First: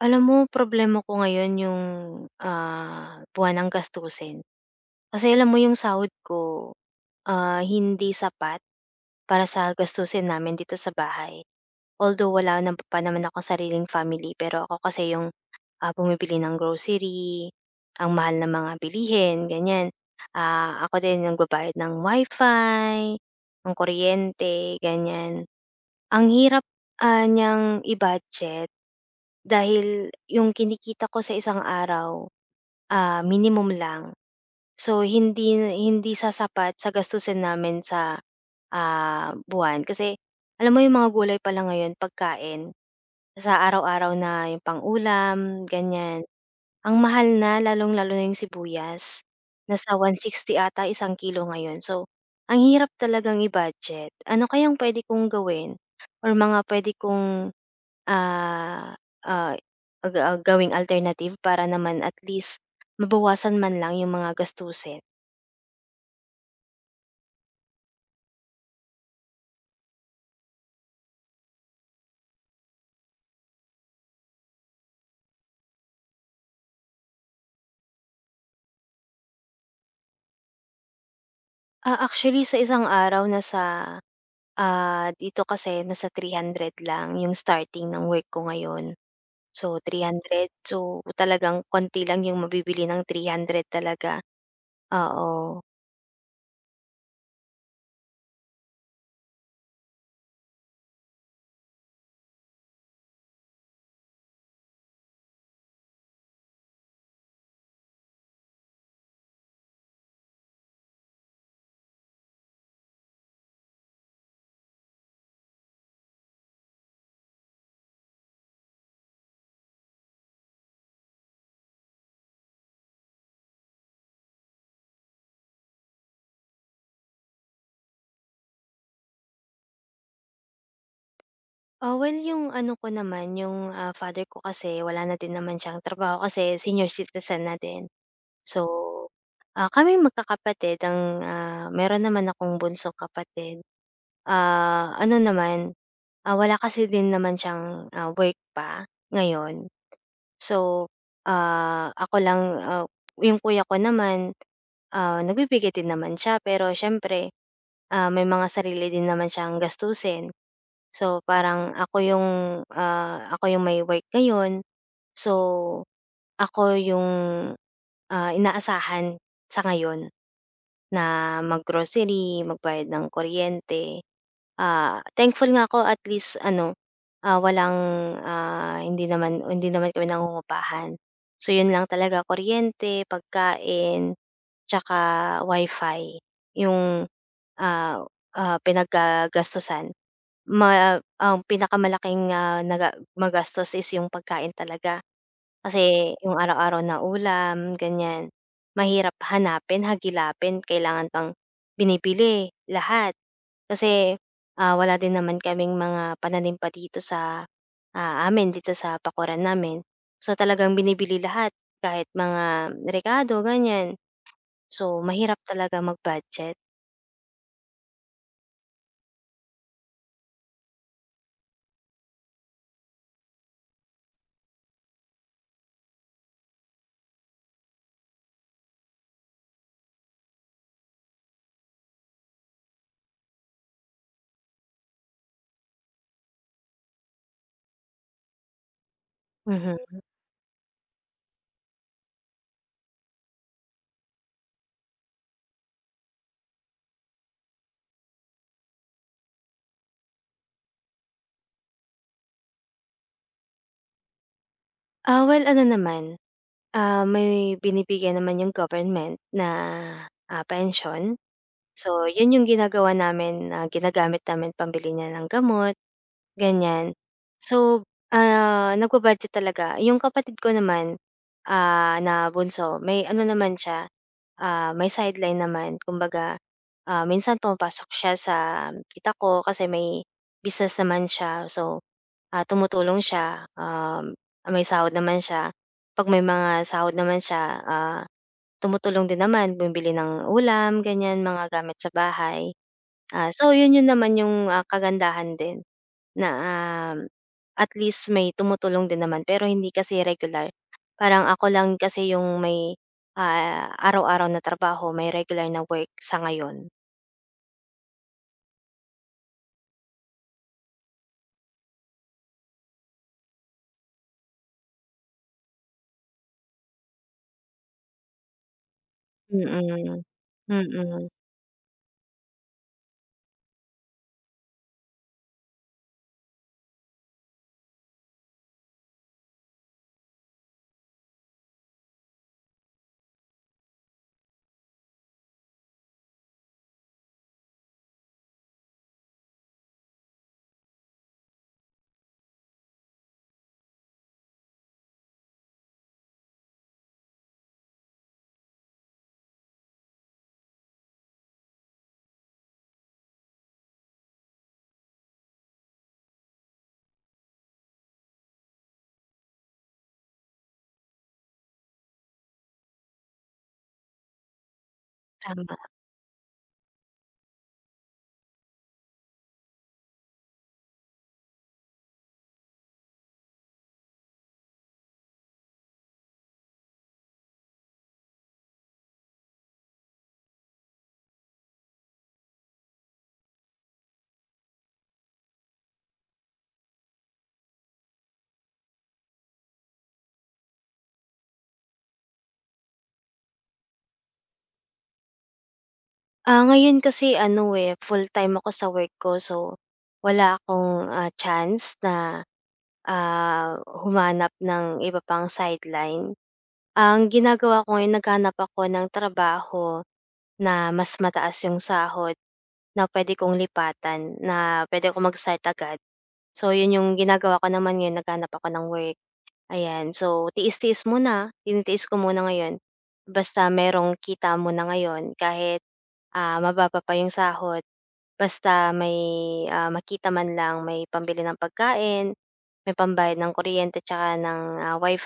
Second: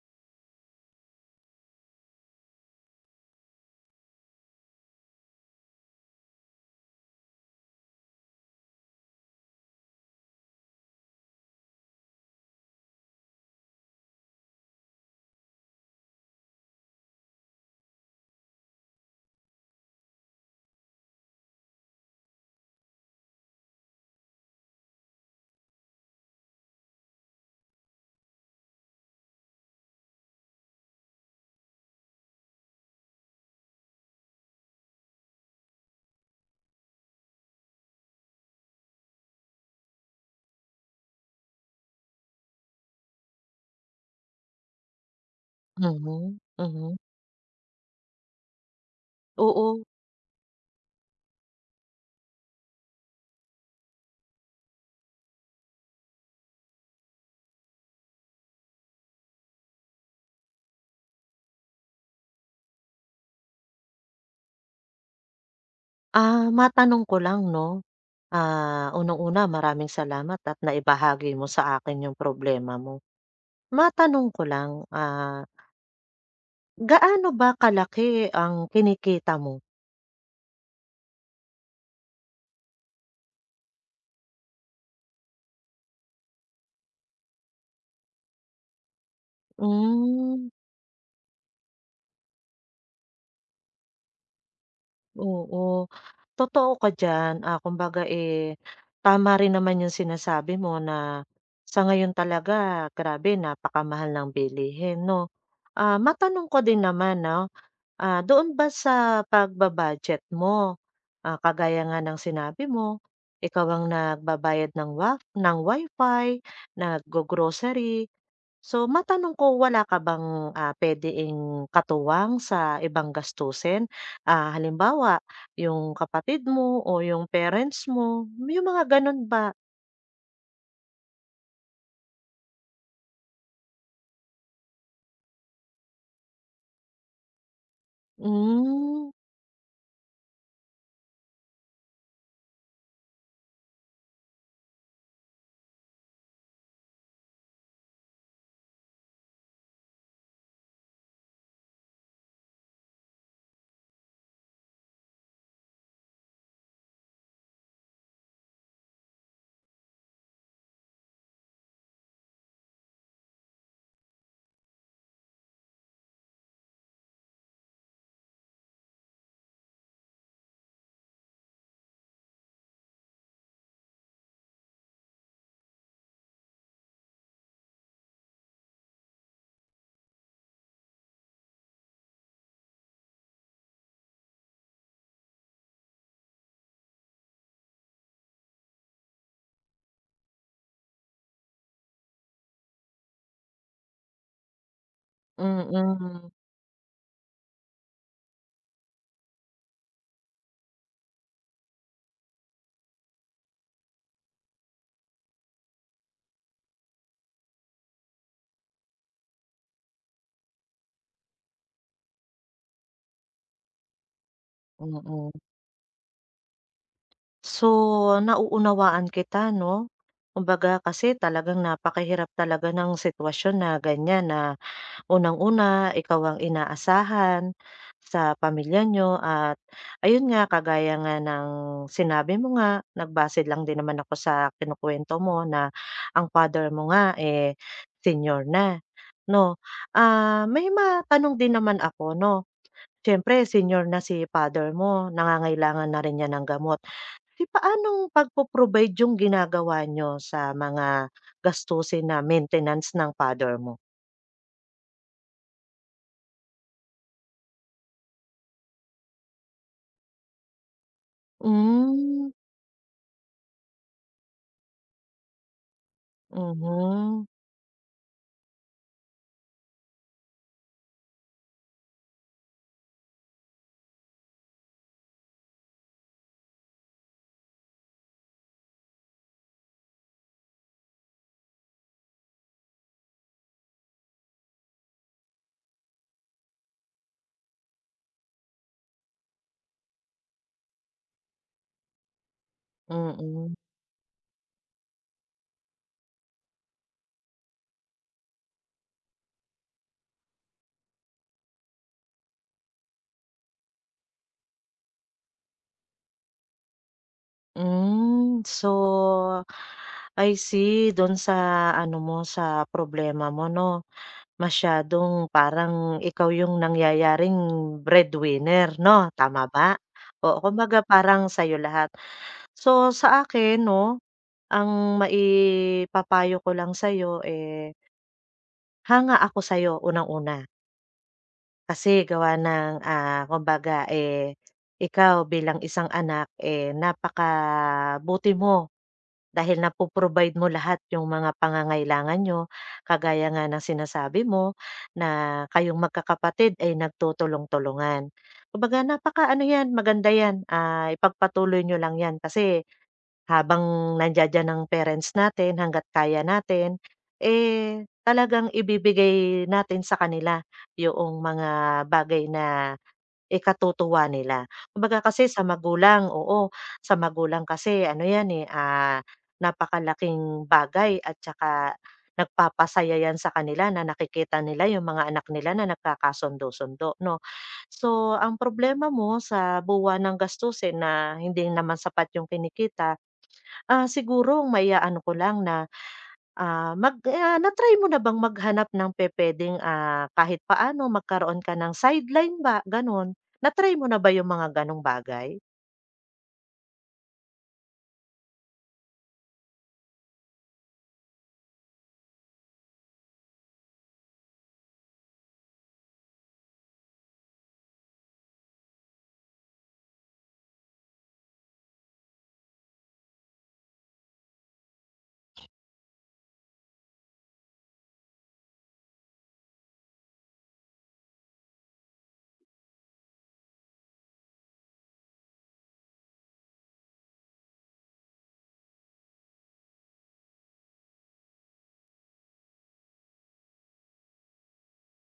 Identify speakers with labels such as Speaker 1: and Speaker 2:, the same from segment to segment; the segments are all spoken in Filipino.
Speaker 1: Alam mo problema ko ngayon yung, buwanang gastusin. Kasi alam mo yung sahod ko, hindi sapat para sa gastusin namin dito sa bahay. Although wala nam pa naman akong sariling family pero ako kasi yung bumibili ng grocery, ang mahal ng mga bilihin, ganyan. Ako din nagbabayad ng wifi ng kuryente, ganyan. Ang hirap, niyang i-budget dahil yung kinikita ko sa isang araw, minimum lang. So hindi hindi sasapat sa gastusin namin sa, buwan kasi alam mo yung mga gulay pala ngayon pagkain, sa araw-araw na yung pang-ulam ganyan,
Speaker 2: Mhm, mhm.
Speaker 1: ang mahal na lalong-lalo na yung sibuyas,
Speaker 2: Oo,
Speaker 1: nasa 160 ata isang kilo ngayon. So ang hirap talagang i-budget. Ano kayang puwede kong gawin or mga puwede kong Ah, ah, gawing alternative para naman at least mabawasan man lang yung mga gastusin.
Speaker 2: matanong ko lang 'no, unang-una maraming salamat at naibahagi mo sa akin yung problema mo. Matanong ko lang, gaano ba kalaki ang kinikita mo?
Speaker 1: Actually sa isang araw nasa, dito kasi nasa 300 lang yung starting ng work ko ngayon. So three
Speaker 2: Hmm,
Speaker 1: hundred so talagang konti lang yung mabibili ng 300 talaga, oo.
Speaker 2: oo, totoo ka diyan. Kumbaga, eh, tama rin naman yung sinasabi mo na sa ngayon talaga grabe napakamahal ng bilihin 'no. Matanong ko din naman 'no. Doon ba sa pagba mo, kagaya nga ng sinabi mo, ikaw ang nagbabayad ng wa ng wi naggo-grocery. So matanong ko, wala ka bang, puwedeng katuwang sa ibang gastusin? Halimbawa, yung kapatid mo o yung parents mo, yung mga gano'n ba?
Speaker 1: Well yung ano ko naman yung, father ko kasi wala na din naman siyang trabaho kasi senior citizen na din. So,
Speaker 2: Hmm,
Speaker 1: kaming magkakapatid ang, meron naman akong bunsong kapatid. Ano naman, wala kasi din naman siyang, work pa ngayon. So, ako lang, yung kuya ko naman, nagbibigay din naman siya pero siyempre, may mga sarili din naman siyang gastusin. So, parang ako yung, ako yung may work ngayon. So, ako yung, inaasahan sa ngayon. Na mag-grocery, magbayad ng kuryente. Thankful nga ako at least ano, walang, hindi naman kami nangungupahan. So 'yun lang talaga kuryente, pagkain, tsaka wifi, 'yung, ah, pinaggagastusan. Ang pinakamalaking, magastos is 'yung pagkain talaga.
Speaker 2: mm,
Speaker 1: Kasi
Speaker 2: mm.
Speaker 1: yung araw-araw na ulam ganyan, mahirap hanapin, hagilapin, kailangan pang binibili lahat. Kasi, wala din naman kaming mga pananim pa dito sa, amin dito sa bakuran namin. So, talagang binibili lahat kahit mga rekado ganyan. So,
Speaker 2: Mm.
Speaker 1: mahirap talaga mag-budget.
Speaker 2: So, nauunawaan kita 'no. Kumbaga kasi talagang napakahirap talaga ng sitwasyon na ganyan na unang-una ikaw ang inaasahan sa pamilya niyo at ayun nga kagaya nga ng sinabi mo nga, nagbase lang din naman ako sa kinukuwento mo na ang father mo nga, eh, senior na 'no.
Speaker 1: Mhm.
Speaker 2: May matanong din naman ako 'no, siyempre senior na si father mo, nangangailangan na rin 'yan ng gamot. Eh, paanong pagpo-provide yung ginagawa niyo sa mga gastusin na maintenance ng father mo?
Speaker 1: Well ano naman, may binibigyan naman yung government na, pensyon. So,
Speaker 2: Hmm,
Speaker 1: yun yung ginagawa namin na ginagamit namin pambili niya ng gamot, ganyan.
Speaker 2: mhm,
Speaker 1: So, nagba-budget talaga. Yung kapatid ko naman, na bunso, may ano naman siya, may sideline naman. Kumbaga, minsan pumapasok siya sa kita ko kasi may business naman siya. So, tumutulong siya, may sahod naman siya. Pag may mga sahod naman siya, tumutulong din naman, bumibili ng ulam, ganyan, mga gamit sa bahay. So
Speaker 2: mm.
Speaker 1: yun yun naman yung, kagandahan din na, um, at least may tumutulong din naman pero hindi kasi regular. Parang ako lang kasi yung may, araw-araw na trabaho, may regular na work sa ngayon.
Speaker 2: Hmm, so, I see dun sa ano mo, sa problema mo 'no, masyadong parang ikaw yung nangyayaring breadwinner 'no, tama
Speaker 1: Mm,
Speaker 2: ba? Oo, kumbaga
Speaker 1: mm,
Speaker 2: parang sa'yo lahat. So, sa akin 'no, ang maipapayo ko lang sa'yo, eh. Hanga ako sa'yo unang-una, kasi gawa ng, kumbaga, eh, ikaw bilang isang anak, eh, napakabuti mo dahil napo mo lahat yung mga pangangailangan niyo. Kagaya nga ng sinasabi mo na kayong magkakapatid ay nagtutulong-tulungan. Kumbaga napaka ano 'yan, maganda 'yan, ipagpatuloy niyo lang 'yan kasi habang nandiya-diyan ang parents natin hangga't kaya natin, eh, talagang ibibigay natin sa kanila yoong mga bagay na ikatutuwa nila. Kumbaga kasi sa
Speaker 1: tama.
Speaker 2: magulang, oo, sa magulang kasi ano 'yan, eh, napakalaking bagay at saka nagpapasaya 'yan sa kanila na nakikita nila yung mga anak nila na nagkakasundo-sundo 'no. So, ang problema mo sa buwan ng gastusin na hindi naman sapat yung kinikita. Siguro maiaano ko lang na, mag na-try mo na bang maghanap ng pupuwedeng, kahit paano magkaroon ka ng sideline ba, gano'n? Na-try mo na ba yung mga gano'ng bagay?
Speaker 1: Ngayon kasi ano, eh, full-time ako sa work ko so wala akong, chance na, ah, humanap ng iba pang sideline. Ang ginagawa ko ngayon naghahanap ako ng trabaho na mas mataas yung sahod na puwede kong lipatan, na pwede akong mag-start agad. So, yun yung ginagawa ko naman ngayon, naghanap ako ng work, ayan. So, tiis-tiis muna, tinitiis ko muna ngayon. Basta merong kita muna ngayon kahit mababa pa yung sahod, basta may, makita man lang may pambili ng pagkain, may pambayad ng kuryente tsaka ng,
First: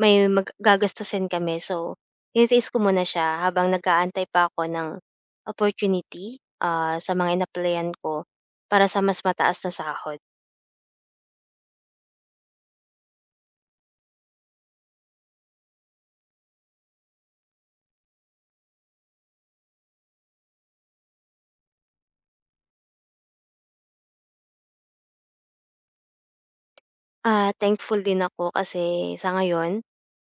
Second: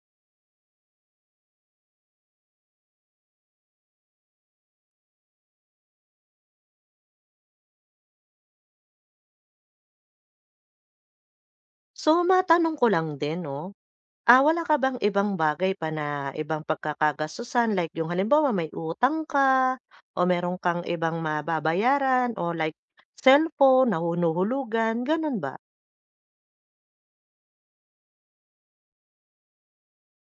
Speaker 1: may gagastusin kami. So, tinitiis ko muna siya habang nag-aantay pa ako ng opportunity, sa mga inaplayan ko para sa mas mataas na sahod.
Speaker 2: So, matanong ko lang din 'no, wala ka bang ibang bagay pa na ibang pagkakagastusan like yung halimbawa may utang ka o meron kang ibang ma o like cellphone na hinuhulugan, gano'n ba?
Speaker 1: Thankful din ako kasi sa ngayon,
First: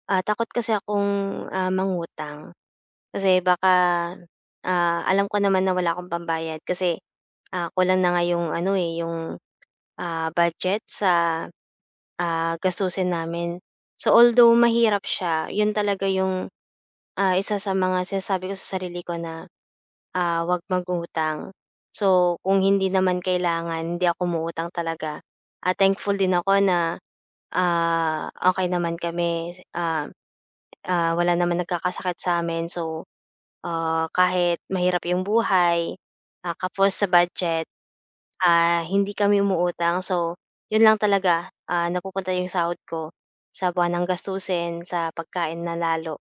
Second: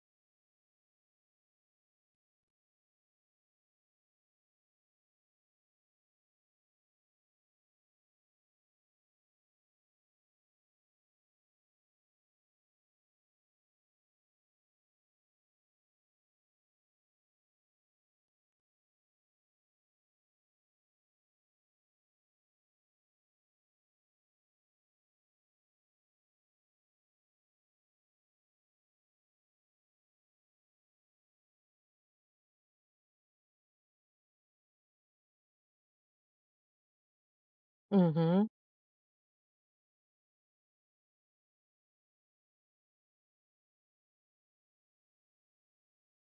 Speaker 1: takot kasi akong, mangutang. Kasi baka, alam ko naman na wala akong pambayad kasi, kulang na nga yung ano, eh, yung, budget sa, gastusin namin. So, although mahirap siya, yun talaga yung isa sa mga sinasabi ko sa sarili ko na, 'wag mangutang. So, kung hindi naman kailangan, hindi ako umuutang talaga. Thankful din ako na, okey naman kami, wala naman nagkakasakit sa'min. So, kahit mahirap yung buhay, kapos sa budget,
Speaker 2: Mhm.
Speaker 1: hindi kami umuutang. So, yun lang talaga, napupunta yung sahod ko sa buwan ng gastusin, sa pagkain na lalo.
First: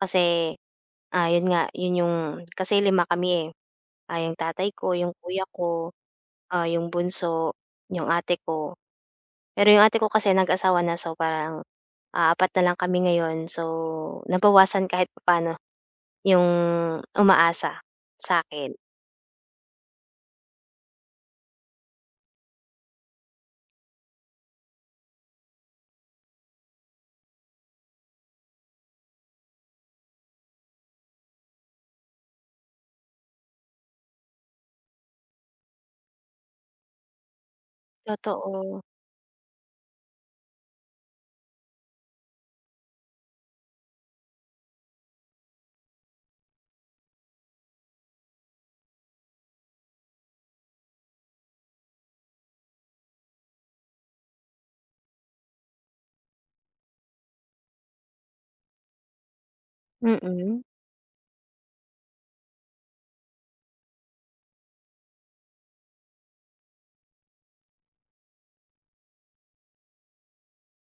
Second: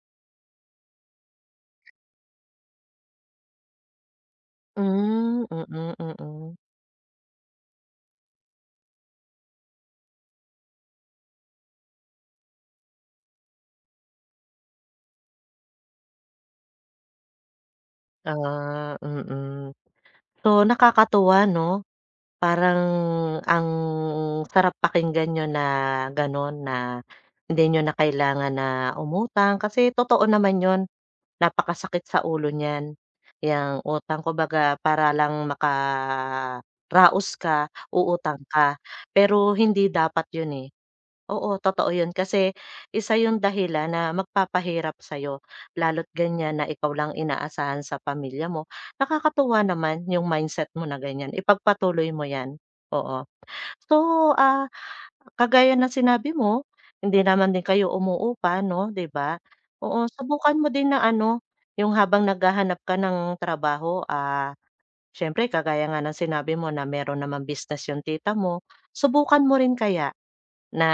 Speaker 1: Kasi, yun nga, yun yung kasi lima kami, eh. Yung tatay ko, yung
Speaker 2: Hmm,
Speaker 1: kuya
Speaker 2: mm,
Speaker 1: ko,
Speaker 2: mm. Mm.
Speaker 1: yung bunso, yung ate ko. Pero yung ate ko kasi nag-asawa na so parang, 4 na lang kami ngayon. So, nabawasan kahit paano yung umaasa sa akin.
Speaker 2: Mm. Mm. So, nakakatuwa 'no, parang ang sarap pakinggan niyo na gano'n na hindi niyo na kailangan na umutang kasi totoo naman yon napakasakit sa ulo niyan, 'yang utang. Kumbaga para lang makaraos ka, uutang ka,
Speaker 1: Totoo.
Speaker 2: pero hindi dapat 'yun, eh. Oo, totoo yun kasi isa yung dahilan na magpapahirap sa'yo lalo't ganyan na ikaw lang inaasahan sa pamilya mo. Nakakatuwa naman yung mindset mo na ganyan, ipagpatuloy mo yan, oo. So, ah, kagaya ng sinabi mo, hindi naman din kayo umuupa 'no, 'di ba? Oo, subukan
Speaker 1: Mm.
Speaker 2: mo din na ano, yung habang naghahanap ka ng trabaho, siyempre kagaya nga ng sinabi mo na meron namang business yung tita mo, subukan mo rin kaya na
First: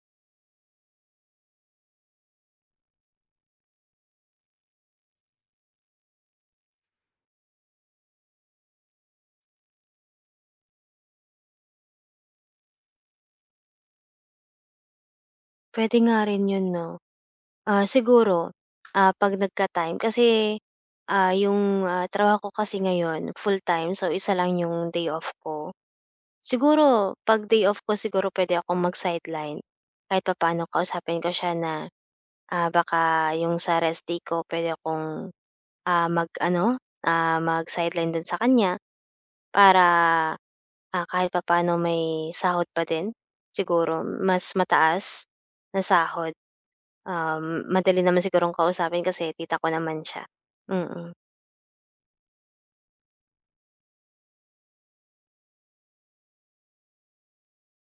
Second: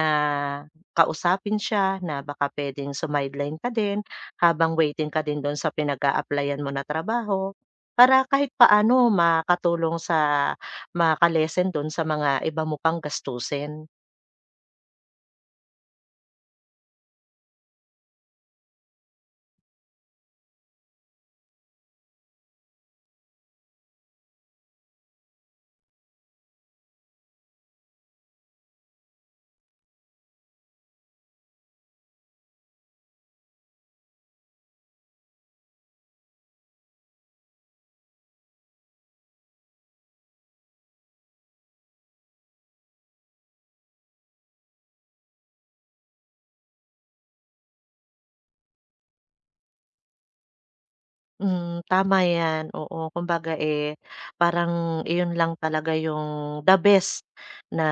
Speaker 2: kausapin siya na baka puwedeng sumideline ka din habang waiting ka din do'n sa pinag-a-applyan mo na trabaho, para kahit paano makatulong sa makalesen lessen do'n sa mga iba mo pang gastusin.
Speaker 1: Puwede nga rin yun 'no? Siguro, 'pag nagka-time kasi, yung, trabaho ko kasi ngayon full-time so isa lang yung day off ko. Siguro 'pag day off ko siguro puwede akong mag-sideline kahit papaano kausapin ko siya na, baka yung sa rest day ko puwede akong, mag-ano, mag-sideline do'n sa kanya para, kahit papaano may sahod pa din siguro mas mataas na sahod. Madali naman sigurong kausapin kasi tita ko naman siya. Mm,
Speaker 2: Hmm, tama 'yan, oo. Kumbaga, eh, parang iyon lang talaga yung the best na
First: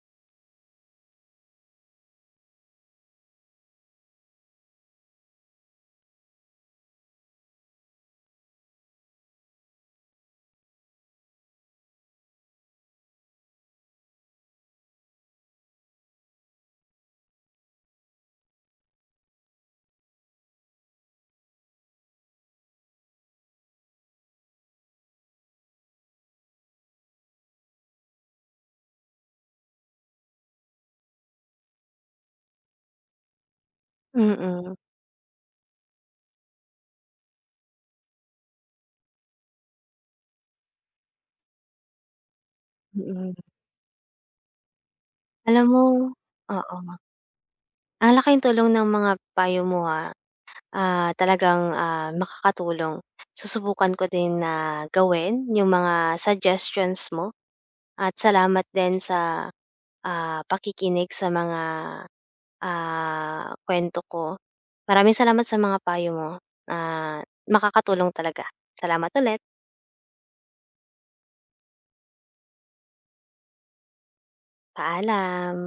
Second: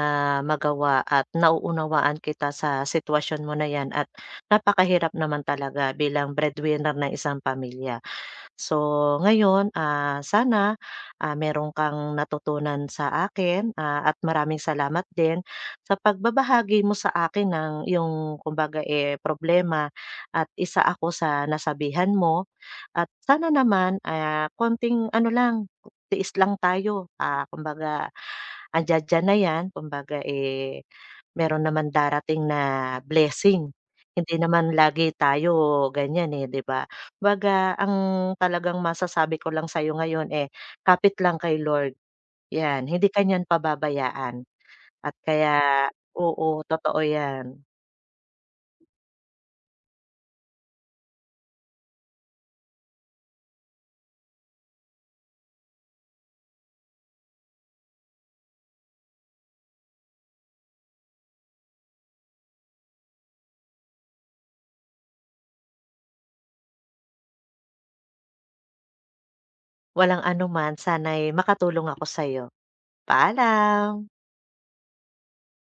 Speaker 2: magawa at nauunawaan kita sa sitwasyon mo na 'yan at napakahirap naman talaga bilang breadwinner ng isang pamilya. So, ngayon, sana, meron kang natutunan sa akin, at maraming salamat din sa pagbabahagi mo sa akin ng yung kumbaga, eh, problema at isa ako sa nasabihan mo. At sana naman, konting ano lang, tiis lang tayo, kumbaga andiya-diyan na 'yan kumbaga, eh, meron naman darating na blessing. Hindi
Speaker 1: mm,
Speaker 2: naman lagi tayo ganyan, eh, 'di ba? Kumbaga ang talagang masasabi ko lang sa'yo ngayon, eh, kapit lang kay Lord, 'yan. Hindi ka
Speaker 1: mm.
Speaker 2: niyan pababayaan at
Speaker 1: Alam mo,
Speaker 2: kaya. Oo,
Speaker 1: oo,
Speaker 2: totoo 'yan.
Speaker 1: ang laking tulong ng mga payo mo, ha. Talagang, makakatulong. Susubukan ko din na gawin yung mga suggestions mo at salamat din sa, pakikinig sa mga, kuwento ko. Maraming salamat sa mga payo mo, ah, makakatulong talaga. Salamat ulit,
Speaker 2: Walang anuman, sana'y makatulong ako sa'yo. Paalam.
Speaker 1: paalam.